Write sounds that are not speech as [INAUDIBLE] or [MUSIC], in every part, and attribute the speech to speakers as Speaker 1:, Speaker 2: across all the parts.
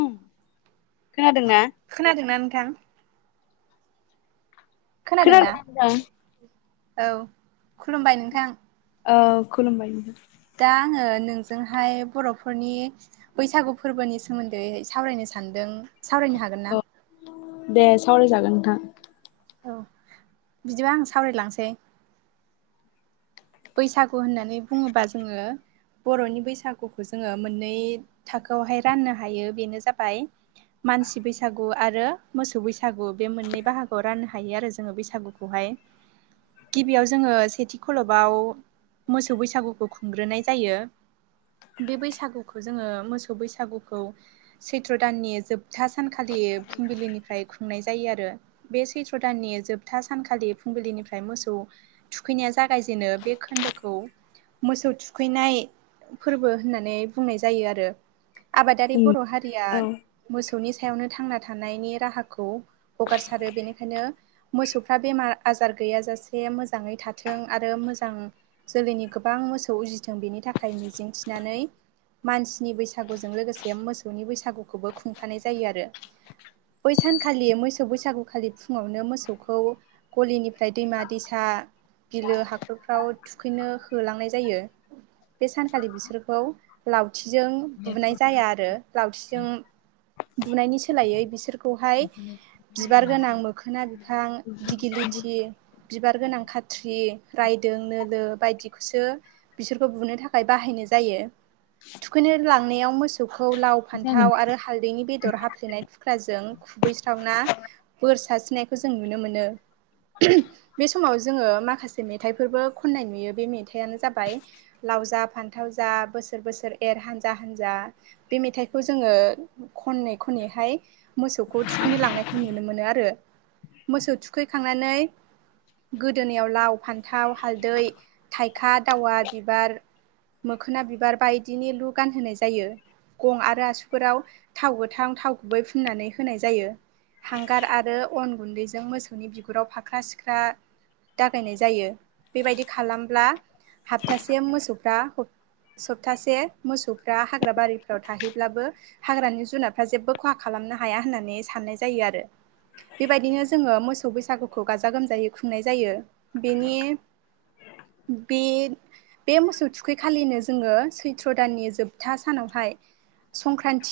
Speaker 1: उम खोनादोंना
Speaker 2: खोनादोंना नोंथां
Speaker 1: खोनादोंना नोंथां
Speaker 2: औ खुलुमबाय नोंथां
Speaker 1: औ खुलुमबाय
Speaker 2: दा आङो नोंजोंहाय बर'फोरनि बैसागु फोरबोनि सोमोन्दै सावरायनो सै सानदों सावरायनो हागोन ना
Speaker 1: सावराय जागोन नोंथां
Speaker 2: औ बिदिबा आं सावरायलांसै बैसागु होननानै बुङोबा जोङो बर'नि बैसागुखौ जोङो मोननै थाखोआवहाय राननो हायो बेनो जाबाय मानसि बैसागुआ आरो मोसौ बैसागु बे मोननै बाहागोआव राननो हायो आरो जोङो बैसागुखौहाय गिबियाव जोङो सेथि खलब बाव मोसौ बैसागुखौ खुंग्रोनाय जायो बे बैसागुखौ जोङो मोसौ बैसागुखौ सैथ्र दाननि जोबथा सानखालि फुंबिलिनिफ्राय खुंनाय जायो आरो बे सैथ्र' दाननि जोबथा सानखालि फुंबिलिनिफ्राय म मोसौ थुखैनाया जागाय जेनो बे खोन्दोखौ मोसौ थुखैनाय फोरबो होननानै बुंनाय जायो आरो आबादारि बर' हारिया
Speaker 1: औ
Speaker 2: मोसौनि थायावनो थांना थानायनि राहाखौ हगारसारो बेनिखायनो मोसौफ्रा बेमार आजार गैयाजासे मोजाङै थाथों आरो मोजां जोलैनि गोबां मोसौ उजिथों बेनि थाखाय मिजिंथिनानै मानसिनि बैसागुजों लोगोसे मोसौनि बैसागुखौबो खुंफानाय जायो आरो बैसानखालि मोसौ बैसागुखालि फुङावनो मोसौखौ गलिनिफ्राय दैमा दैसा बिलो हाखरफ्राव थुखैनो होलांनाय जायो बे सानखालि बिसोरखौ लावथिजों बुनाय जाया आरो लावथिजों बुनायनि सोलायै बिसोरखौहाय बिबार गोनां मोखोना बिफां दिगिलिथि बिबार गोनां खा थिरि रायदों नो बायदिखौसो बिसोरखौ बुनो थाखाय बाहायनाय जायो थुखैनो लांनायाव मोसौखौ लाव फान्थाव आरो हालदैनि बेदर हाफ्लेनाय थुख्राजों खुबैस्रावना बोर सारस्रिनायखौ जों नुनो मोनो बे समाव जोङो माखासे मेथाइफोरबो खननाय नुयो बे मेथाइयानो जाबाय लाव जा फान्थाव जा बोसोर बोसोर बोसोर एर हानजा हानजा बे मेथाइखौ जोङो खनै खनैहाय मोसौखौ थुखैनो लांनायखौ नुनो मोनो आरो मोसौ थुखैखांनानै गोदोनायाव लाव फान्थाव हालदै थाइखा दावा बिबार मोखोना बिबार बायदिनि लु गानहोनाय जायो गं आरो आसुफोराव थाव गोथां थाव गुबै फुननानै होनाय जायो हांगार आरो अन गुन्दैजों मोसौनि बिगुराव फाख्रा सिख्रा दागायनाय जायो बेबायदि खालामब्ला हप्तासे मोसौफ्रा सप्तासे मोसौफ्रा हाग्रा बारिफ्राव थाहैब्लाबो हाग्रानि जुनारफ्रा जेबो खहा खालाम नो हाया होननानै सनाय जायो आरो बेबायदिनो जोङो मोसौ बैसागुखौ गाजा गोमजायै खुंनाय जायो बेनि बे बे मोसौ थुखैखालिनो जोङो सैथ्र' दाननि जोबथा सानावहाय संक्रान्त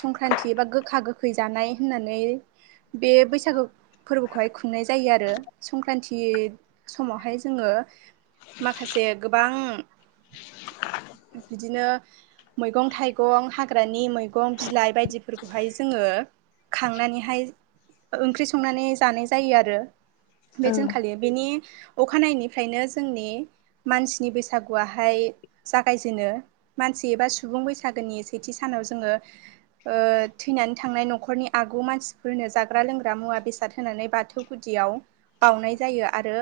Speaker 2: संक्रान्ति एबा गोखा गोखै जानाय होननानै बे बैसागु फोरबोखौहाय खुंनाय जायो आरो संक्रान्ति समावहाय जोङो माखासे गोबां बिदिनो मैगं थाइगं हाग्रानि मैगं बिलाइ बायदिफोरखौहाय जोङो खांनानैहाय ओंख्रि संनानै जानाय जायो आरो बे
Speaker 1: औ
Speaker 2: दिनखालि बेनि अखानायनिफ्रायनो जोंनि मानसिनि बैसागुआहाय जागायजेनो मानसि एबा सुबुं बैसागोनि सेथि सानाव जोङो थैनानै थांनाय नखर न'खरनि आगु मानसिफोरनो जाग्रा लोंग्रा मुवा बेसाद होनानै बाथौ गुदियाव बावउनाय जायो आरो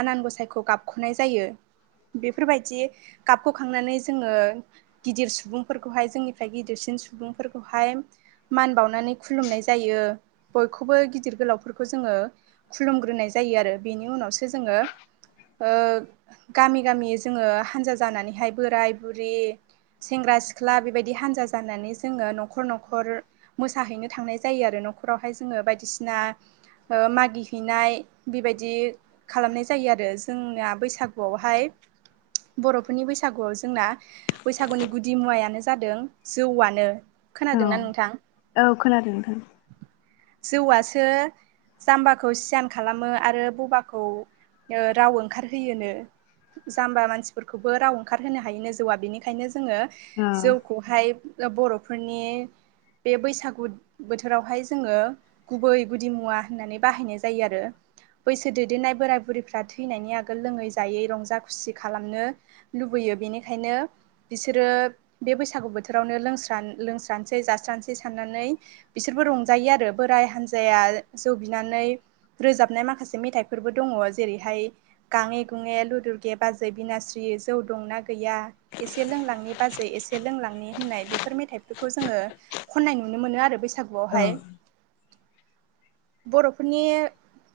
Speaker 2: आनान गसायखौ गाबख'नाय जायो बेफोरबायदि गाबखौखांनानै जोङो गिदिर सुबुंफोरखौहाय जोंनिफ्राय गिदिरसिन सुबुंफोरखौहाय मान बावनानै खुलुमनाय जायो बयखौबो गिदिर गोलावफोरखौ जङो खुलुमग्रोनाय जायो आरो बेनि उनावसो जोङो गामि गामि जोङो हानजा जानानैहाय बोराय बुरि सेंग्रा सिख्ला बेबायदि हानजा जानानै जोङो न'खर न'खर मोसाहैनो थांनाय जायो आरो न'खरावहाय जोङो बायदिसिना मागि हैैनाय बेबायदि खालामनाय जायो आरो जोंना बैसागुआवहाय बर'फोरनि बैसागुआव जोंना बैसागुनि गुदि मुवाआनो जादों जौआनो
Speaker 1: औ
Speaker 2: खोनादोंना नोंथां
Speaker 1: औ खोनादों नोंथां
Speaker 2: जौआसो जाम्बाखौ सियान खालामो आरो बबाखौ ओ राव ओंखारहोयोनो जाम्बा मानसिफोरखौबो राव ओंखारहोनो हायोनो जौआ बेनिखायनो जोङो
Speaker 1: औ
Speaker 2: जौखौहाय बर'फोरनि बे बैसागु बोथोरावहाय जोङो गुबै गुदि मुवा होननानै बाहायनाय जायो आरो बैसो देदोननाय बोराय बुरैफ्रा थैनायनि आगोल लोङै जायै रंजा खुसि खालामनो लुबैयो बेनिखायनो बिसोरो बे बैसागु बोथोरावनो लोंस्रा लोंस्रानोसै जास्रानोसै साननानै बिसोर बो रंजायो आरो बोराय हान्जाया जौ बिनानै रोजाबनाय माखासे मेथाइफोरबो दङ जेरैहाय गाङे गुङै लुदुरगे बाजै बिनास्रि जौ दं ना गै या एसे लोंलांनि बाजै एसे लोंलांनि होननाय बेफोर मेथाइफोरखौ जोङो खन्नाय नुनो मो मोनो आरो
Speaker 1: औ
Speaker 2: बैसागुआवहाय बर'फोरनि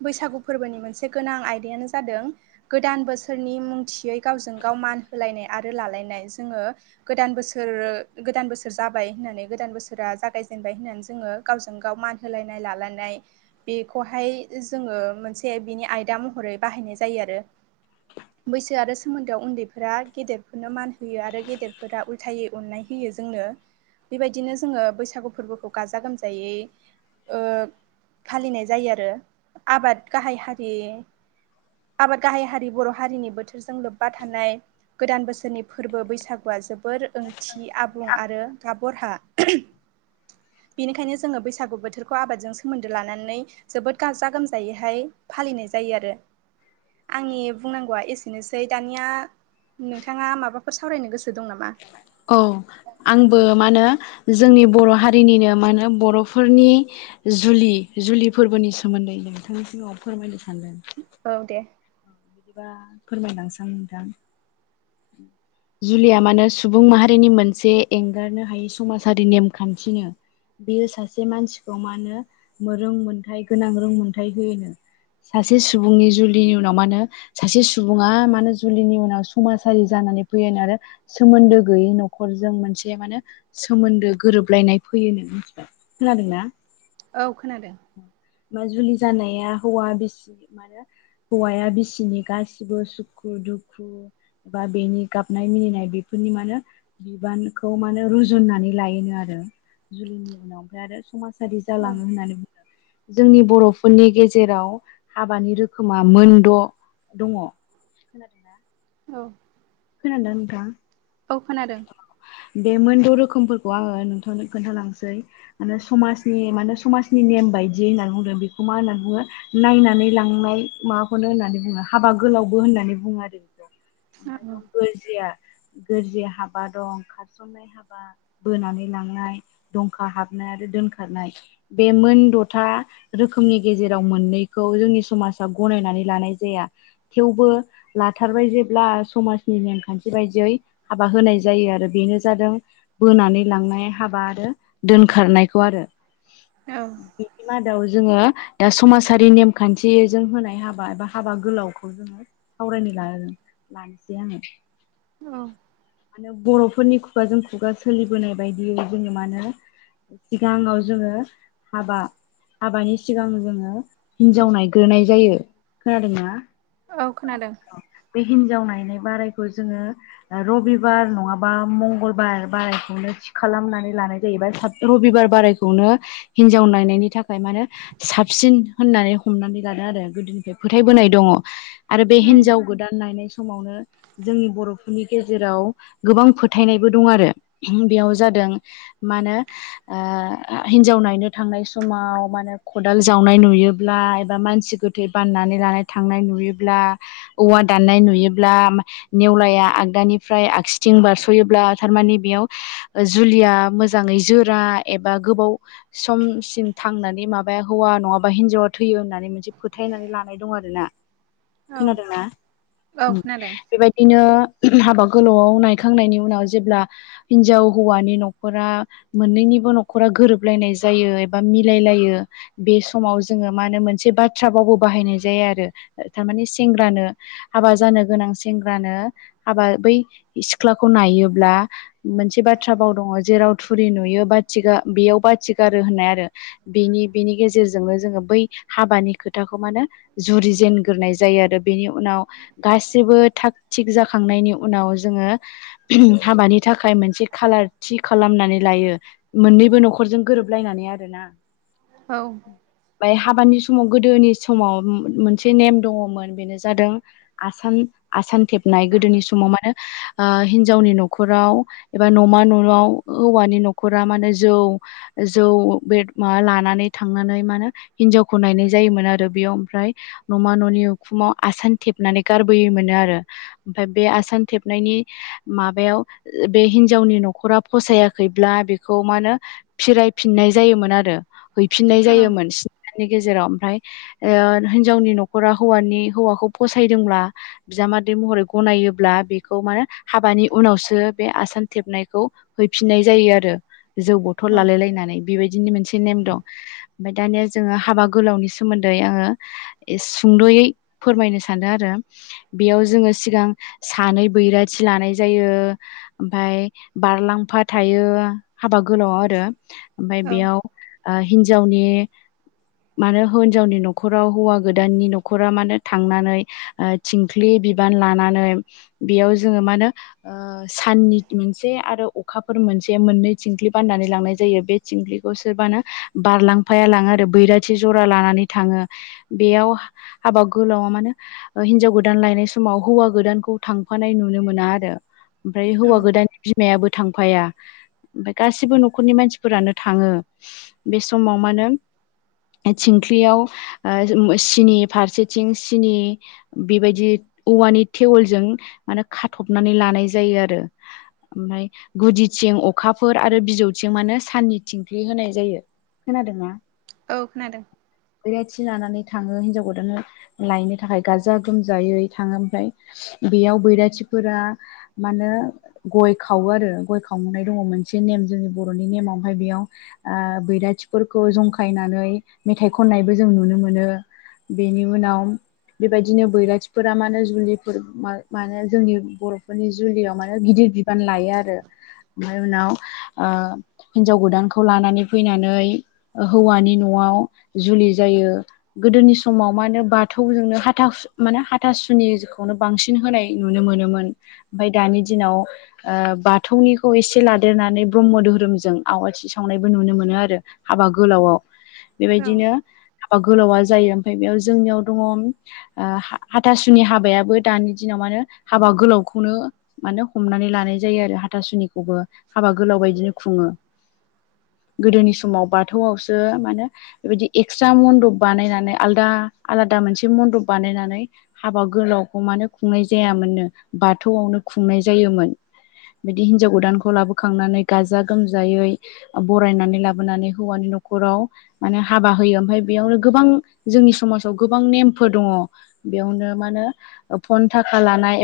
Speaker 2: बैसागु फोरबोनि मोनसे गोनां आयदाआनो जादों गोदान बोसोरनि मुंथियै गावजों गाव मान होलायनाय आरो लालायनाय जोङो गोदान बोसोर गोदान बोसोर जाबाय होननानै गोदान बोसोरा जागाय जेनबाय होननानै जोङो गावजोंगाव मान होलायनाय लालायनाय बेखौहाय जोङो मोन से बिनि आयदा महरै बाहायनाय जायो आरो बैसो आरो सोमोन्दोआव उन्दैफोरा गेदेरफोरनो मान होयो आरो गेदेरफोरा उल्थायै अननाय होयो जोंनो बेबादिनो जोङो बैसागु फोरबोखौ गाजा गोमजायै ओ फालिनाय जायो आरो आबाद गाहाय हारि आबाद गाहाय हारि बर' हारिनि बोथोरजों लोब्बा थानाय गोदान बोसोरनि फोरबो बैसागुआ जोबोर ओंथि आबुं आरो गाब बरहा उम बेनिखायनो जोङो बैसागु बोथोरखौ आबादजों सोमोन्दो लानानै जोबोद गाजा गोमजायैहाय फालिनाय जायो आरो आंनि बुंनांगौआ एसेनोसै दानिआ नोंथांआ माबाफोर सावरायनो गोसो दं नामा?
Speaker 1: औ आंबो मा होनो जोंनि बर' हारिनिनो मा होनो बर'फोरनि जुलि जुलि फोरबोनि सोमोन्दै नोंथांनि सिगाङाव फोरमायनो सानदों
Speaker 2: औ दे
Speaker 1: बिदिबा फोरमायलांनोसां नोंथां जुलिआ मानो सुबुं माहारिनि मोनसे एंगारनो हायि समाजारि नेमखान्थिनो बियो सासे मानसिखौ मा होनो रोंमोनथायाइ गोनां रोंमोनथायाइ होयो सासे सुबुंनि जुलिनि उनाव मा होनो सासे सुबुंआ मानो जुलिनि उनाव समाजारि जानानै फैयो नो आरो सोमोन्दो गैयि नख नखरजों मोनसे माने सोमोन्दो गोरोबलायनाय फैयोनो खोनादों ना
Speaker 2: औ खोनादों
Speaker 1: मा जुलि जानाया हौवा बिसि मानो हौवाया बिसि नि गासिबो सुखु दुखु बा बेनि गाबनाय मिनिनाय बेफोरनि मानो बिबानखौ माने रुजुननानै लायोनो आरो जुलिनि उनाव आमफ्राय आरो समाजारि
Speaker 2: औ
Speaker 1: जालाङो होननानै बुं जोंनि बर'फोरनि गेजेराव हाबानि रोखोमा मोनद' दङ खोनादों ना
Speaker 2: औ
Speaker 1: खोनादों ना नोंथां
Speaker 2: औ खोनादों
Speaker 1: बे मोनद' रोखोमफोरखौ आङो नोंथांनो खोन्थालांनोसै आरो समाजनि माने समाजनि नेम बायदि होननानै बुंदों बेखौ होननानै बुङो नायनानै लांनाय माबाखौनो होननानै बुङो हाबा गोलाव बो होननानै बुङो आरो बेखौ आफाय
Speaker 2: औ
Speaker 1: दं गोरजिआ गोरजिआ हाबा दं खारसनाय हाबा बोनानै लांनाय दंखा हाबनाय आरो दोनखारनाय बे मोन द'था रोखोमनि गेजेराव मोननैखौ जोंनि समाजा गनायनानै लानाय जाया थेवबो लाथारबाय जेब्ला समाजनि नेमखान्थि बायदियै हाबा होनाय जायो आरो बेनो जादों बोनानै लांनाय हाबा आरो दोनखारनायखौ आरो
Speaker 2: औ
Speaker 1: [UNINTELLIGIBLE] आव जोङो दा समाजारि नेमखान्थिजों होनाय हाबा एबा हाबा गोलावखौ जोङो फरायनो [UNINTELLIGIBLE] लानोसै आङो
Speaker 2: औ
Speaker 1: माने बर'फोरनि खुगाजों खुगा सोलिबोनाय बायदियै जोङो मा होनो सिगाङाव जोङो हाबा हाबानि सिगां जोङो हिनजाव नायग्रोनाय जायो खोनादोंना
Speaker 2: औ खोनादों
Speaker 1: बे हिनजाव नायनाय बारायखौ जोङो रबिबार नङाबा बा मंगलबार बारायखौनो थि खालामनानै लानाय जाहैबाय रबिबार बारायखौनो हिनजाव नायनायनि थाखाय मा होनो साबसिन होननानै हमनानै लादों आरो गोदोनिफ्राय फोथायबोनाय दङ आरो बे
Speaker 2: औ
Speaker 1: हिनजाव गोदान नायनाय समावनो जोंनि बर'फोरनि गेजेराव गोबां फोथायनायबो दं आरो बेयाव जादों मा होनो ओ हिनजाव नायनो थांनाय समाव माने ख'दाल जावनाय नुयोब्ला एबा मानसि गोथै बाननानै लानाय थां नाय नुयोब्ला, औवा दाननाय नुयोब्ला, नेवलाया आगदानिफ्राय आगसिथिं थिं बारस'योब्ला थारमानि बेयाव जुलिया मोजाङै जोरा एबा गोबाव समसिम थांनानै माबा ओफ्राय हौवा नङाबा हिनजावा थैयो होननानै मोनसे फोथायनानै लानाय दं आरो ना
Speaker 2: औ
Speaker 1: खोनादोंना बेबायदिनो हाबा गोलावयाव नाय खांनायनि उनाव जेब्ला हिनजाव हौवानि न'खरा मोननैनिबो न'खरा गोरोबलायनाय जायो एबा मिलायलायो बे समाव जोङो मा होनो मोनसे बाथ्रा फावबो बाहायनाय जायो आरो थारमानि सेंग्रानो हाबा जानो गोनां सेंग्रानो हाबा बै सिख्लाखौ नायोब्ला मोनसे बाथ्रा बाव दङ जेराव थुरि नुयो बा थिगा बेयाव बा थिं गारो होननाय आरो बेनि बेनि गेजेरजोंनो जोङो बै हाबानि खोथाखौ मानो जु रि जेनग्रोनाय जायो आरो बेनि उनाव गासिबो थाग थिग जाखांनायनि उनाव जोङो हाबानि थाखाय मोनसे खाालार थि खालामनानै लायो मोननैबो न'खर जों गोरोबलायनानै आरोना
Speaker 2: औ
Speaker 1: ओमफ्राय हाबानि समाव गोदोनि समाव मोनसे नेम दङमोन बेनो जादों आसान आसान थेबनाय गोदोनि समाव मानो आ हिनजावनि न'खराव एबा न'मा न'आव हौवानि न'खरा माने जौ जौ बे मा लानानै थांनानै मानो हिनजावखौ नायनाय जायोमोन आरो बेयाव न'मा न'नि उखुमाव आसान थेबनानै गारबोयोमोनो आरो ओमफ्राय बे आसान थेबनायनि माबायाव बे हिनजावनि न'खरा फसायाखैब्ला बेखौ मा होनो फिरायफिननाय जायोमोन आरो हैफिननाय जायोमोन नि गेजेराव ओमफ्राय ओ हिनजावनि न'खरा हौवानि हौवाखौ फसायदोंब्ला बिजामादै महरै गनायोब्ला बे खौ माने हाबानि उनावसो बे आसान थेबनायखौ हैफिननाय जायो आरो जौ बथल
Speaker 2: औ
Speaker 1: लालाय लायनानै बेबायदिनो मोनसे नेम दं ओमफ्राय दानिया जोङो हाबा गोलावनि सोमोनदै आङो सुंद'यै फोरमायनो सानदों आरो बेयाव जोङो सिगां सानै बैराथि लानाय जायो ओमफ्राय बारलांफा थायो हाबा गोलावयाव आरो ओमफ्राय
Speaker 2: औ
Speaker 1: बेयाव ओ हिनजावनि माने हिनजावनि न'खराव हौवा गोदाननि न'खरा माने थांनानै ओ थिंख्लि बिबान लानानै बेयाव जोङो मा होनो ओ साननि मोनसे आरो अखाफोर मोनसे मोननै थिंख्लि बाननानै लांनाय जायो बे थिंख्लिखौ सोबबानो बारलांफाया लाङो आरो बैराथि ज'रा लानानै थाङो बेयाव हाबा गोलावा माने हिनजाव गोदान लायनाय समाव हौवा गोदानखौ थांफानाय नुनो मोना आरो। ओमफ्राय हौवा गोदाननि बिमायाबो थांफाया ओमफ्राय गासिबो न'खरनि मानसिफोरानो थाङो बे समाव मानो थिंख्लियाव आ सिनि फारसेथिं सिनि बेबायदि औवानि टेवलजों माने खाथबनानै लानाय जायो आरो न। ओमफ्राय गुदिथिं अखाफोर आरो बिजौ जौथिं मानो साननि थिंख्लि होनाय जायो खोनादों ना?
Speaker 2: औ खोनादों।
Speaker 1: बैराथि लानानै थाङो। हिन्जाव गोदानानो लायनो थाखाय गाजा गोमजायै थाङो। ओमफ्राय बेयाव बैराथिफोरा मानोे गय खावो आरो गय खावनाय दङ मोनसे नेम। ज बर'नि नेमावहाय बेयाव बैराथिफोरखौ जंखायनानै मेथाइ खननायबो जों नुनो मोनो। जों नुनो मोनो। बेनि उनाव बेबायदिनो बैरथिफोरा मानो जुलिफोर माने जोंनि बर'फोरनि जुलियाव माने गिदिर बिबान लायो आरो। ओमफ्राय उनाव हिनजाव गोदानखौ लानानै फैनानै हौवानि न'आव जुलि जायो। गोदोनि समाव माने बाथौजोंनो माने हाथासुनिनो बांसिन होनाय नुनो मोनोमोन। ओमफ्राय दानि दिनाव बाथौनिखौ एसे लादेर नानै ब्रह्म धोरोमजों आवाथि सावनायबो नुनो मोनो आरो हाबा गोलावाव।
Speaker 2: औ
Speaker 1: बेबायदिनो बा गोलावा जायो ओमफ्राय बेयाव जोंनियाव दङ हाथासुनि हाबायाबो दानि दिनाव माने हाबा गोलावखौनो म हमनानै लानाय जायो आरो हाथासुनिखौबो हाब बा गोलाव बायदिनो खुङो।
Speaker 2: [INAUDIBLE]
Speaker 1: गोदोनि समाव बाथौआवसो मा होने बेबायदि एक्सट्रा मन्दप बानायनानै आलादा आलादा। मोनसे मन्दप बानायनानै हाबा गोलाव। हमानो खुंनाय जायामोननो बाथौआवनो खुंनाय जायोमोन। बिदि हिनजाव गोदानखौ लाबोखांनानै गाजा गोमजायै बरायनानै लाबोनानै हौवानि न'खराव माने हाबा होयो ओमफ्राय बेयावनो गोबां जोंनि समाजाव गोबां नेमफोर दङ। बेयावनो माने फन थाखा लानाय